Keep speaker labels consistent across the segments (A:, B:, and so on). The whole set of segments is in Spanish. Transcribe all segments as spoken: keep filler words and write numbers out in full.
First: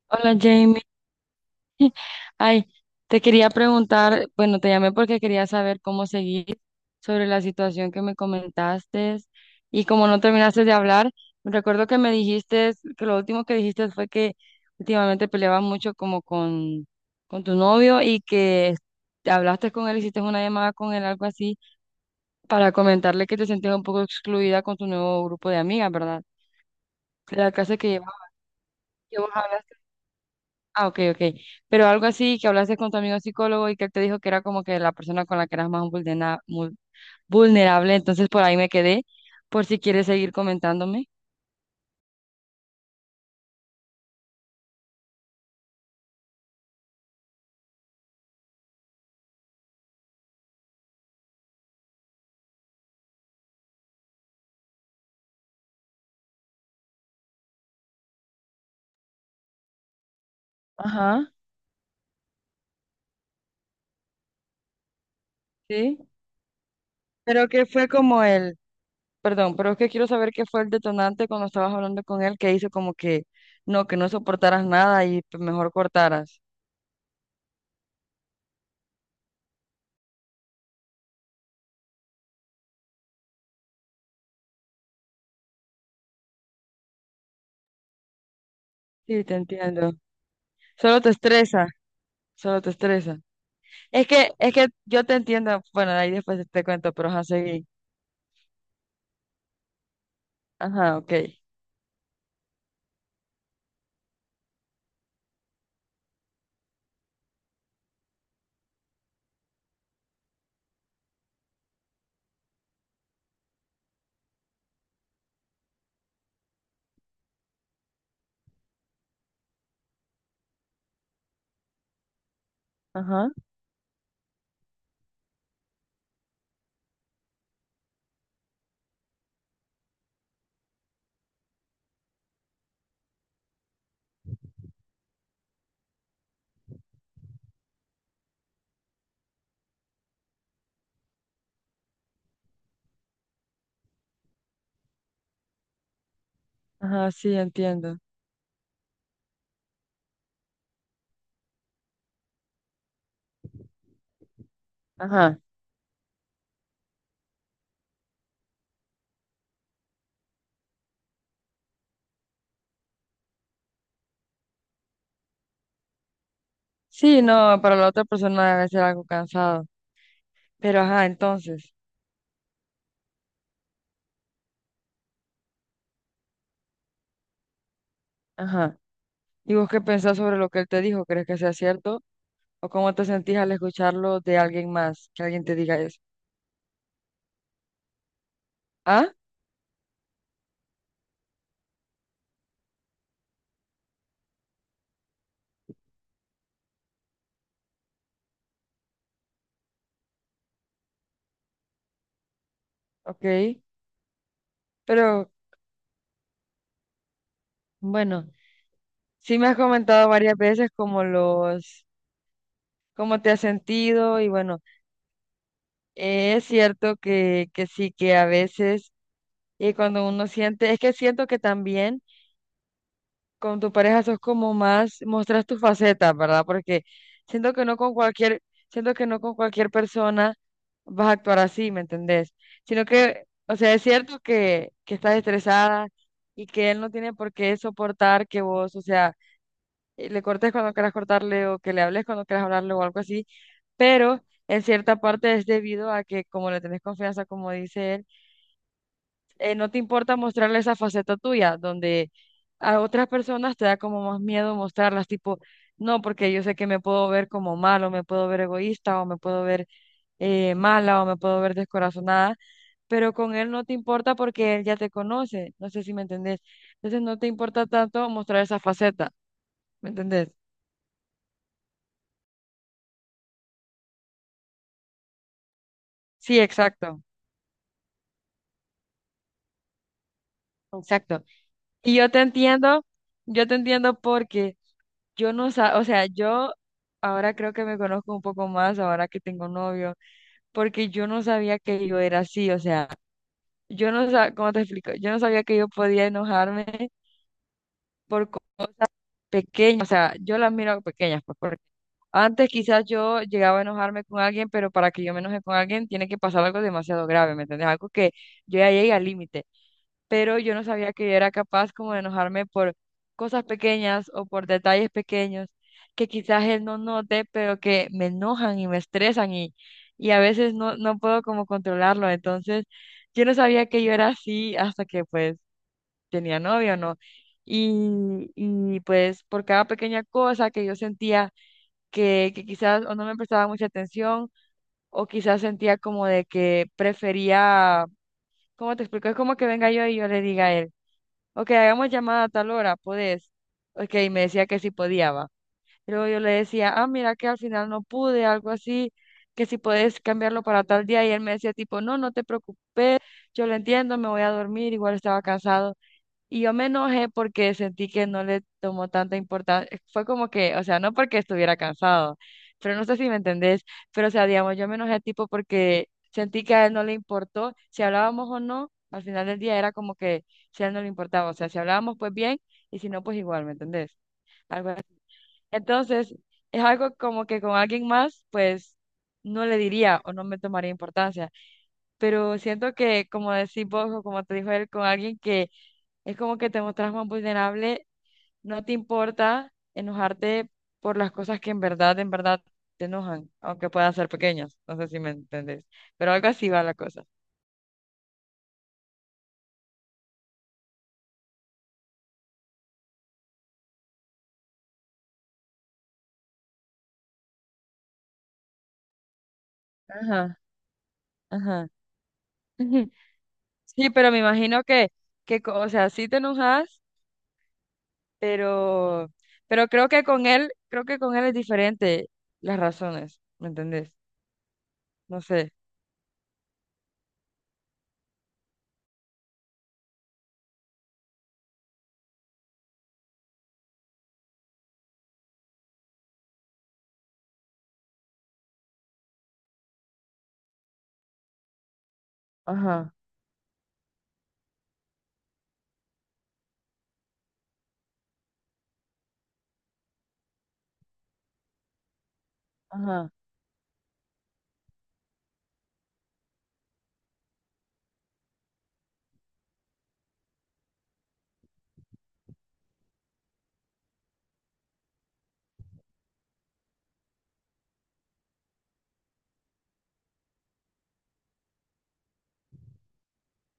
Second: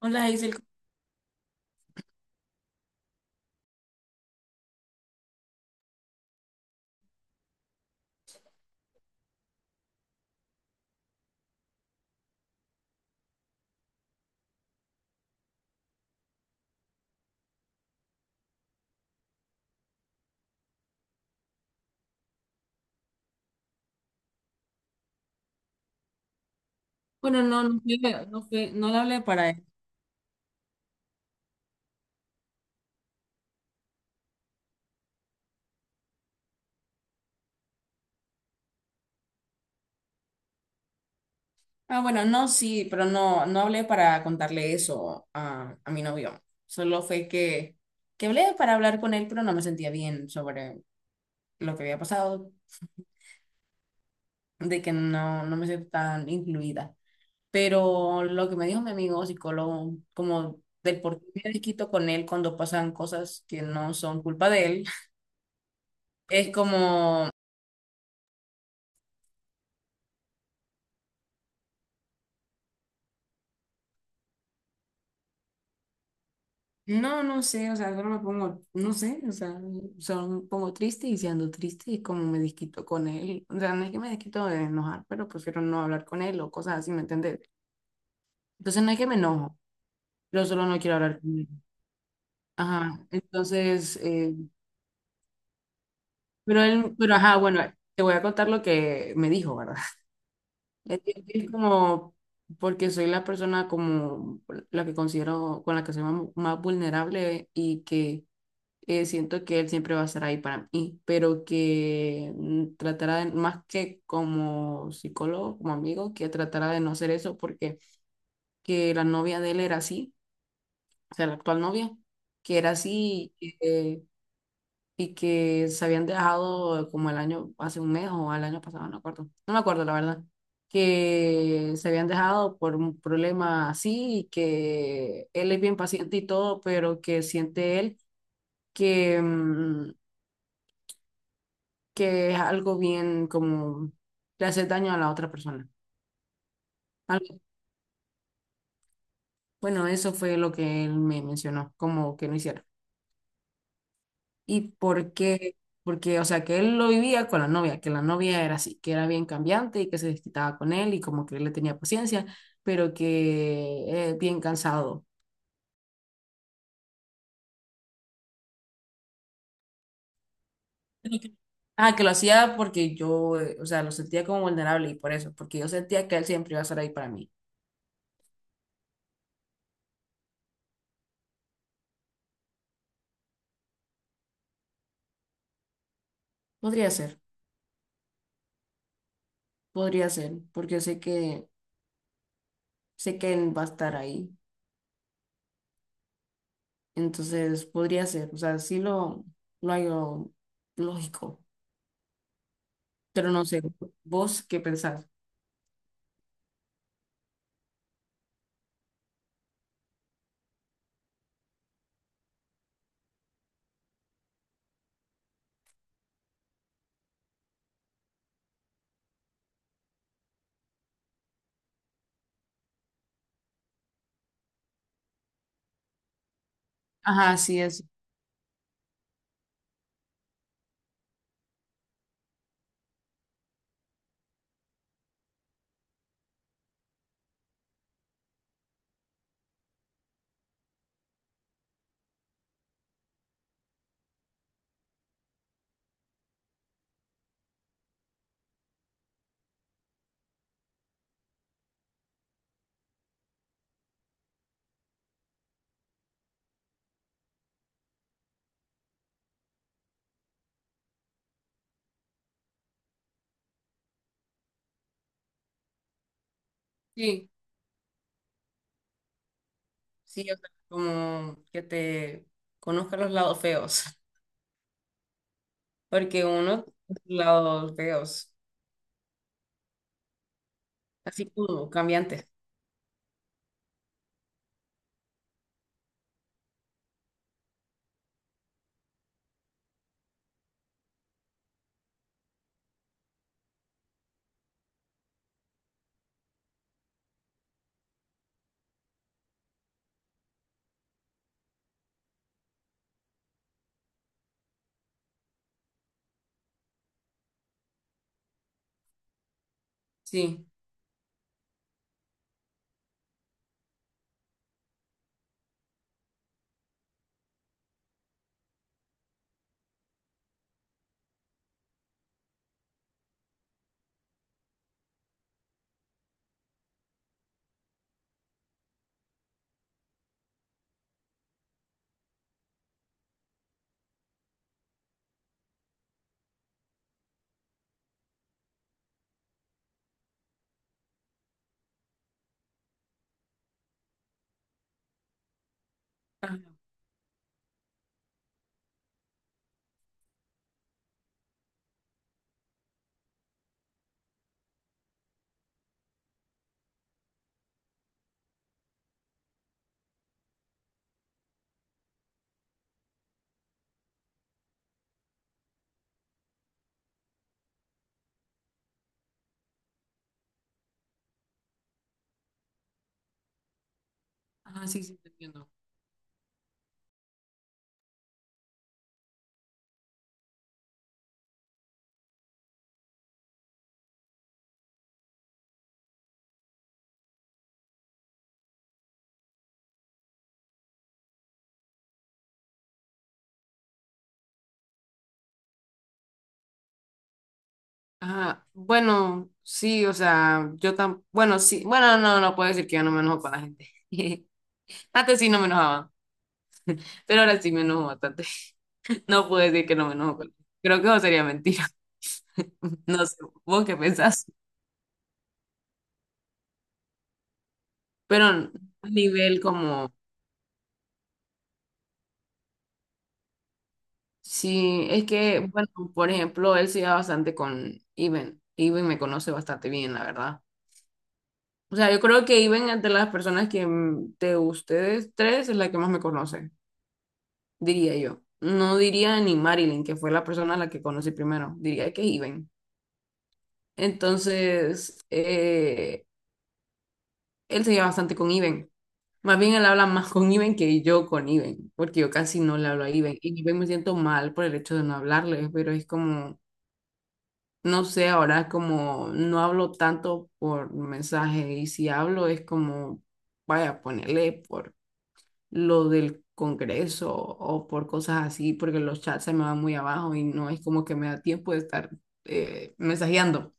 A: Hola,
B: Hola
A: Isel.
B: Jamie, ay, te quería preguntar, bueno, te llamé porque quería saber cómo seguir sobre la situación que me comentaste y como no terminaste de hablar, recuerdo que me dijiste, que lo último que dijiste fue que últimamente peleabas mucho como con, con tu novio y que te hablaste con él, hiciste una llamada con él, algo así, para comentarle que te sentías un poco excluida con tu nuevo grupo de amigas, ¿verdad?
A: Bueno,
B: La
A: no,
B: clase
A: no,
B: que
A: fue-
B: llevabas,
A: no, fue- no le
B: que
A: hablé
B: vos
A: para él.
B: hablaste. Ah, ok, ok. Pero algo así que hablaste con tu amigo psicólogo y que él te dijo que era como que la persona con la que eras más vulnera- mul- vulnerable, entonces por ahí me quedé, por si quieres seguir comentándome.
A: Ah, bueno, no, sí, pero no, no hablé para contarle eso a, a mi novio. Solo fue que, que hablé para hablar con él, pero no me sentía bien sobre lo que había pasado, de que no, no me sentía tan incluida. Pero lo que me dijo mi amigo psicólogo, como del por qué
B: Ajá.
A: me desquito con él cuando pasan cosas que no son culpa de él,
B: Sí.
A: es como.
B: Pero que fue como el, perdón, pero es que quiero saber qué fue el detonante cuando estabas hablando con él que hizo como que no, que no soportaras nada y pues, mejor cortaras.
A: No, no sé, o sea, solo me pongo, no sé, o sea, solo me pongo triste y si ando triste y como me desquito con él, o sea, no es que me desquito de enojar, pero prefiero no hablar con él o cosas así, ¿me entiendes? Entonces no es que me
B: Sí, te
A: enojo,
B: entiendo.
A: yo solo no quiero
B: Solo te
A: hablar con él.
B: estresa, solo te
A: Ajá,
B: estresa.
A: entonces,
B: Es que,
A: eh,
B: es que yo te entiendo, bueno, ahí después
A: pero
B: te cuento,
A: él,
B: pero
A: pero
B: ajá,
A: ajá, bueno,
B: seguí.
A: te voy a contar lo que me dijo, ¿verdad?
B: Ajá,
A: Es
B: ok.
A: que es como, porque soy la persona como la que considero, con la que soy más más vulnerable y que eh, siento que él siempre va a estar ahí para mí, pero que mm, tratará de, más que como psicólogo, como amigo, que tratará de no hacer eso porque que la novia de él era así, o sea, la actual novia, que era
B: Ajá.
A: así y que, y que se habían dejado como el año, hace un mes o al año pasado, no me acuerdo, no me acuerdo la verdad, que se habían dejado por un problema así y que él es bien paciente y todo, pero que siente él que... mm, que es algo bien como le hace daño a la otra persona.
B: Ajá, sí,
A: Algo-
B: entiendo.
A: Bueno, eso fue lo que él me mencionó, como que no hiciera. ¿Y por
B: Ajá.
A: qué? Porque, o sea, que él lo vivía con la novia, que la novia era así, que era bien cambiante y que se desquitaba con él y como que él le tenía paciencia, pero que eh, bien cansado.
B: Sí, no, para la otra persona debe ser algo cansado. Pero ajá, entonces,
A: Ah, que lo hacía porque yo, eh, o sea, lo sentía como vulnerable y por eso, porque yo sentía que él siempre iba a estar ahí para mí.
B: ajá. ¿Y vos qué pensás sobre lo que él te dijo? ¿Crees que sea cierto? ¿O cómo te sentís al escucharlo de alguien más, que alguien te diga eso?
A: Podría ser,
B: Ah,
A: podría ser, porque sé que, sé que él va a estar ahí. Entonces podría ser, o sea, sí lo, lo hallo lógico, pero no
B: ok.
A: sé, vos qué pensás.
B: Pero bueno, sí me has comentado varias veces como los, cómo te has sentido y bueno, eh, es cierto que, que sí, que a veces, y cuando uno siente, es que siento que también con tu pareja sos como más, mostras tu faceta, ¿verdad? Porque
A: Ajá,
B: siento
A: sí,
B: que no
A: es.
B: con cualquier, siento que no con cualquier persona vas a actuar así, ¿me entendés? Sino que, o sea, es cierto que, que estás estresada y que él no tiene por qué soportar que vos, o sea, eh, le cortes cuando quieras cortarle o que le hables cuando quieras hablarle o algo así, pero en cierta parte es debido a que como le tenés confianza, como dice él, eh, no te importa mostrarle esa faceta tuya, donde a otras personas te da como más miedo mostrarlas, tipo, no, porque yo sé que me puedo ver como malo, me puedo ver egoísta, o me puedo ver eh, mala, o me puedo ver descorazonada, pero con él no te importa porque él ya te conoce, no sé si me entendés. Entonces no te
A: Sí.
B: importa tanto mostrar esa faceta, ¿me
A: Sí,
B: entendés?
A: o sea, como que te conozca los lados feos, porque
B: Sí,
A: uno
B: exacto,
A: tiene lados feos,
B: exacto.
A: así como
B: Y yo te
A: cambiantes.
B: entiendo, yo te entiendo porque Yo no sa- o sea, yo ahora creo que me conozco un poco más ahora que tengo novio, porque yo no sabía que yo era así, o sea, yo no sabía, ¿cómo te explico? Yo no sabía que yo podía enojarme por cosas pequeñas, o sea, yo las miro pequeñas, pues, porque antes quizás yo llegaba a enojarme con alguien, pero para que yo me enoje con alguien tiene que pasar algo demasiado grave, ¿me entiendes? Algo que yo ya llegue al límite, pero
A: Sí.
B: yo no sabía que era capaz como de enojarme por cosas pequeñas o por detalles pequeños que quizás él no note, pero que me enojan y me estresan y, y a veces no, no puedo como controlarlo. Entonces, yo no sabía que yo era así hasta que pues tenía novio, ¿no? Y, y pues por cada pequeña cosa que yo sentía que, que quizás o no me prestaba mucha atención o quizás sentía como de que prefería, ¿cómo te explico? Es como que venga yo y yo le diga a él. Ok, hagamos llamada a tal hora, ¿podés? Ok, y me decía que sí podía, va. Y luego yo le
A: Ajá,
B: decía, ah, mira que al final no pude, algo así, que si podés cambiarlo para tal día. Y él me decía tipo, no, no te preocupes, yo lo entiendo, me voy a dormir, igual estaba cansado. Y yo me enojé porque sentí que no le tomó tanta importancia. Fue como que, o sea, no porque estuviera cansado, pero no sé si me entendés, pero o sea, digamos, yo me enojé tipo porque sentí que a él no le importó si hablábamos o no, al final del día era como que si a él no le importaba, o sea, si hablábamos pues bien y si no pues igual, ¿me entendés?
A: ajá,
B: Algo
A: sí,
B: así.
A: sí, te entiendo.
B: Entonces, es algo como que con alguien más pues no le diría o no me tomaría importancia, pero siento que como decís vos o como te dijo él, con alguien que es como que te mostras más vulnerable, no te importa enojarte por las cosas que en verdad, en verdad te enojan, aunque puedan ser pequeñas, no sé si me entendés, pero algo así va la cosa.
A: Ajá, bueno, sí, o sea, yo tan, bueno, sí, bueno, no, no puedo decir que yo no me enojo con la gente. Antes sí no me enojaba, pero ahora sí me enojo bastante. No puedo decir que no me enojo con él.
B: Ajá,
A: Creo que eso sería mentira.
B: ajá.
A: No sé, vos qué
B: Sí, pero me
A: pensás.
B: imagino que, que, co- o sea, sí te enojas,
A: Pero a
B: pero,
A: nivel
B: pero creo
A: como,
B: que con él, creo que con él es diferente las razones, ¿me entendés?
A: sí, es
B: No
A: que,
B: sé.
A: bueno, por ejemplo, él se lleva bastante con Iben. Iben me conoce bastante bien, la verdad. O sea, yo creo que Iben es de las personas que mm, de ustedes tres es la que más me conoce, diría yo. No diría ni Marilyn, que fue la persona a la que conocí primero, diría que Iben.
B: Ajá,
A: Entonces, eh, él se lleva bastante con Iben. Más bien él habla más con Iben que yo con Iben, porque yo casi no le hablo a
B: ajá.
A: Iben. Y Iben me siento mal por el hecho de no hablarle, pero es como, no sé, ahora como no hablo tanto por mensaje y si hablo es como, vaya, ponerle por lo del Congreso o por cosas así, porque los chats se me van muy abajo y no es como que me da tiempo de estar eh, mensajeando.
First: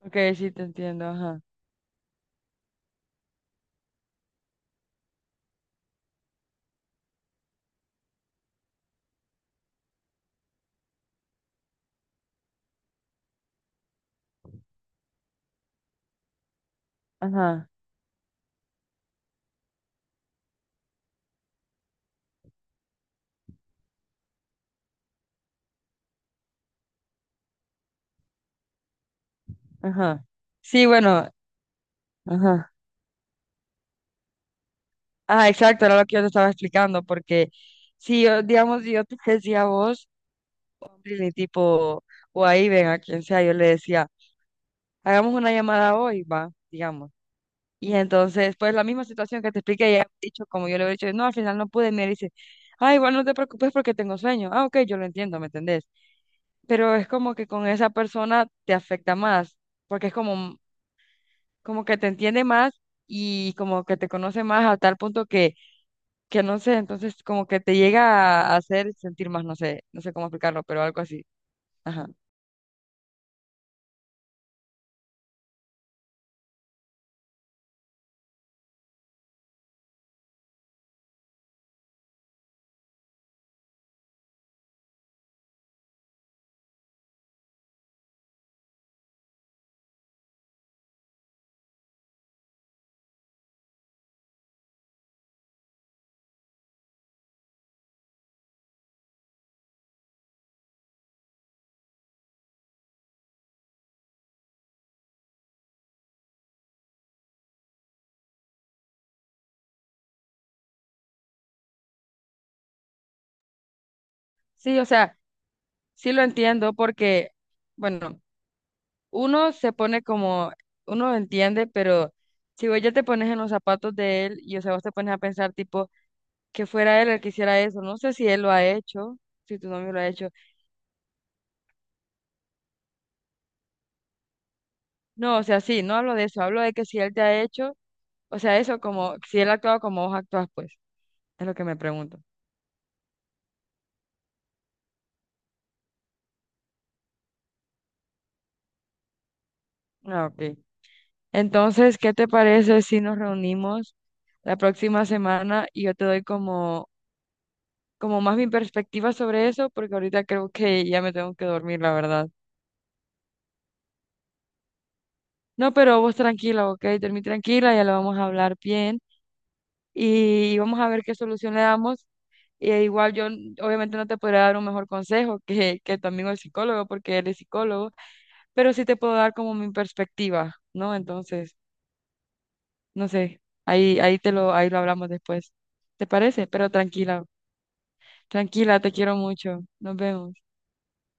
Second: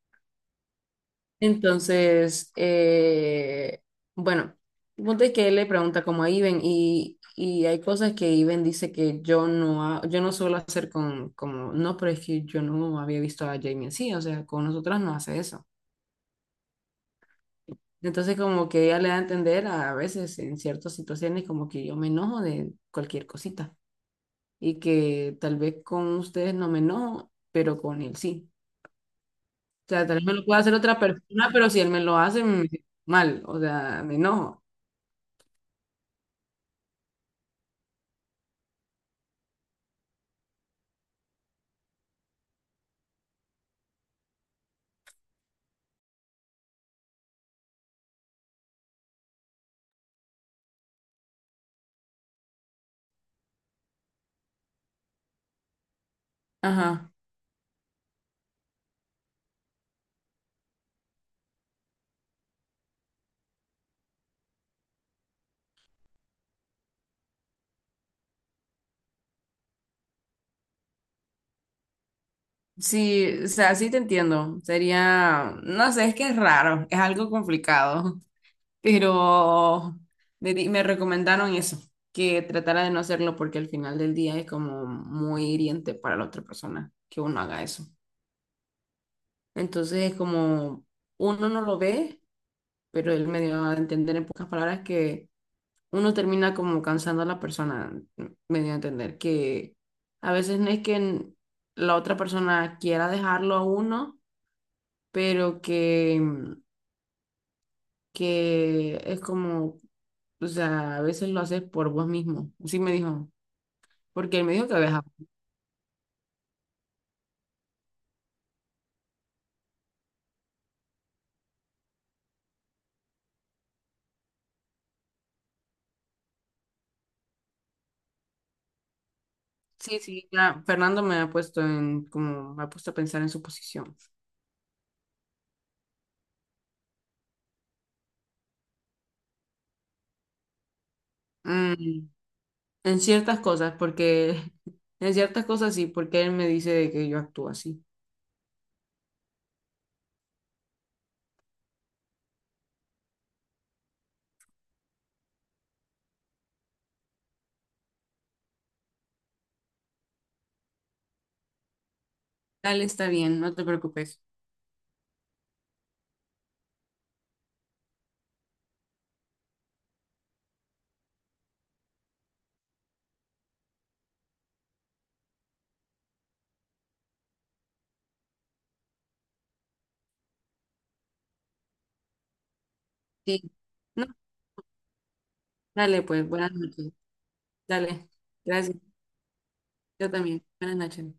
B: Ok, sí te entiendo, ajá,
A: Entonces, eh, bueno, el punto es que él le pregunta como a Iben y, y hay cosas que Iben dice que yo no, ha- yo no suelo hacer con, como, no, pero es que yo no había visto a Jamie así, o sea, con nosotras no hace eso.
B: ajá,
A: Entonces, como que ella le da a entender a veces en ciertas situaciones como que yo me enojo de cualquier cosita y que tal vez con ustedes no me enojo, pero con él sí. O sea, tal vez
B: ajá.
A: me lo pueda hacer
B: Sí,
A: otra
B: bueno,
A: persona, pero si él me lo hace, me
B: ajá.
A: siento mal, o sea, me enojo.
B: Ah, exacto, era lo que yo te estaba explicando, porque si yo, digamos, si yo te decía a vos, ni tipo, o ahí ven a quien sea, yo le decía, hagamos una llamada hoy, va, digamos. Y entonces, pues la misma situación que te expliqué, ella ha dicho, como yo le he dicho, no, al final no pude, y me dice, ah, igual no te preocupes porque tengo sueño. Ah, ok, yo lo entiendo, ¿me entendés? Pero es
A: Ajá.
B: como que con esa persona te afecta más, porque es como, como que te entiende más y como que te conoce más a tal punto que que no sé, entonces como que te llega a hacer sentir más, no sé, no sé cómo explicarlo, pero algo así. Ajá.
A: Sí, o sea, sí te entiendo. Sería, no sé, es que es raro, es algo complicado, pero me, di- me recomendaron eso, que tratara de no hacerlo porque al final del día es como muy hiriente para la otra persona que uno haga eso. Entonces es como uno no lo ve, pero él me dio a entender en pocas palabras que uno termina como cansando a la persona, me dio a entender que a veces no es que la otra persona quiera dejarlo a uno pero que, mm, que es como, o sea, a veces lo haces por vos mismo. Sí me dijo, porque él me dijo
B: Sí,
A: que
B: o
A: viajaba.
B: sea, sí lo entiendo porque, bueno, uno se pone como, uno lo entiende, pero si vos ya te pones en los zapatos de él y, o sea, vos te pones a pensar tipo que fuera él el que hiciera eso, no sé si él lo ha hecho, si tu novio
A: Sí,
B: lo ha hecho.
A: sí, ya Fernando me ha puesto en, como, me ha puesto a pensar en su posición.
B: No, o sea, sí, no hablo de eso, hablo de que si él te ha hecho, o sea, eso como, si él ha actuado como vos actúas, pues, es lo que me
A: Mm,
B: pregunto.
A: en ciertas cosas, porque, en ciertas cosas sí, porque él me dice de que yo actúo así.
B: Ah, ok. Entonces, ¿qué te parece si nos reunimos la próxima semana y yo te doy como, como más mi perspectiva sobre eso? Porque ahorita creo que ya me tengo que dormir, la verdad.
A: Dale, está bien, no te preocupes.
B: No, pero vos tranquila, ¿ok? Dormí tranquila, ya lo vamos a hablar bien y vamos a ver qué solución le damos. Y igual yo n- obviamente no te podré dar un mejor consejo que, que tu amigo el psicólogo, porque él es psicólogo, pero sí te puedo dar como mi perspectiva, ¿no? Entonces, no sé,
A: Sí.
B: ahí,
A: No,
B: ahí te lo, ahí lo hablamos después.
A: dale,
B: ¿Te
A: pues,
B: parece?
A: buenas
B: Pero
A: noches.
B: tranquila.
A: Dale, gracias.
B: Tranquila, te quiero mucho. Nos
A: Yo
B: vemos.
A: también. Buenas noches.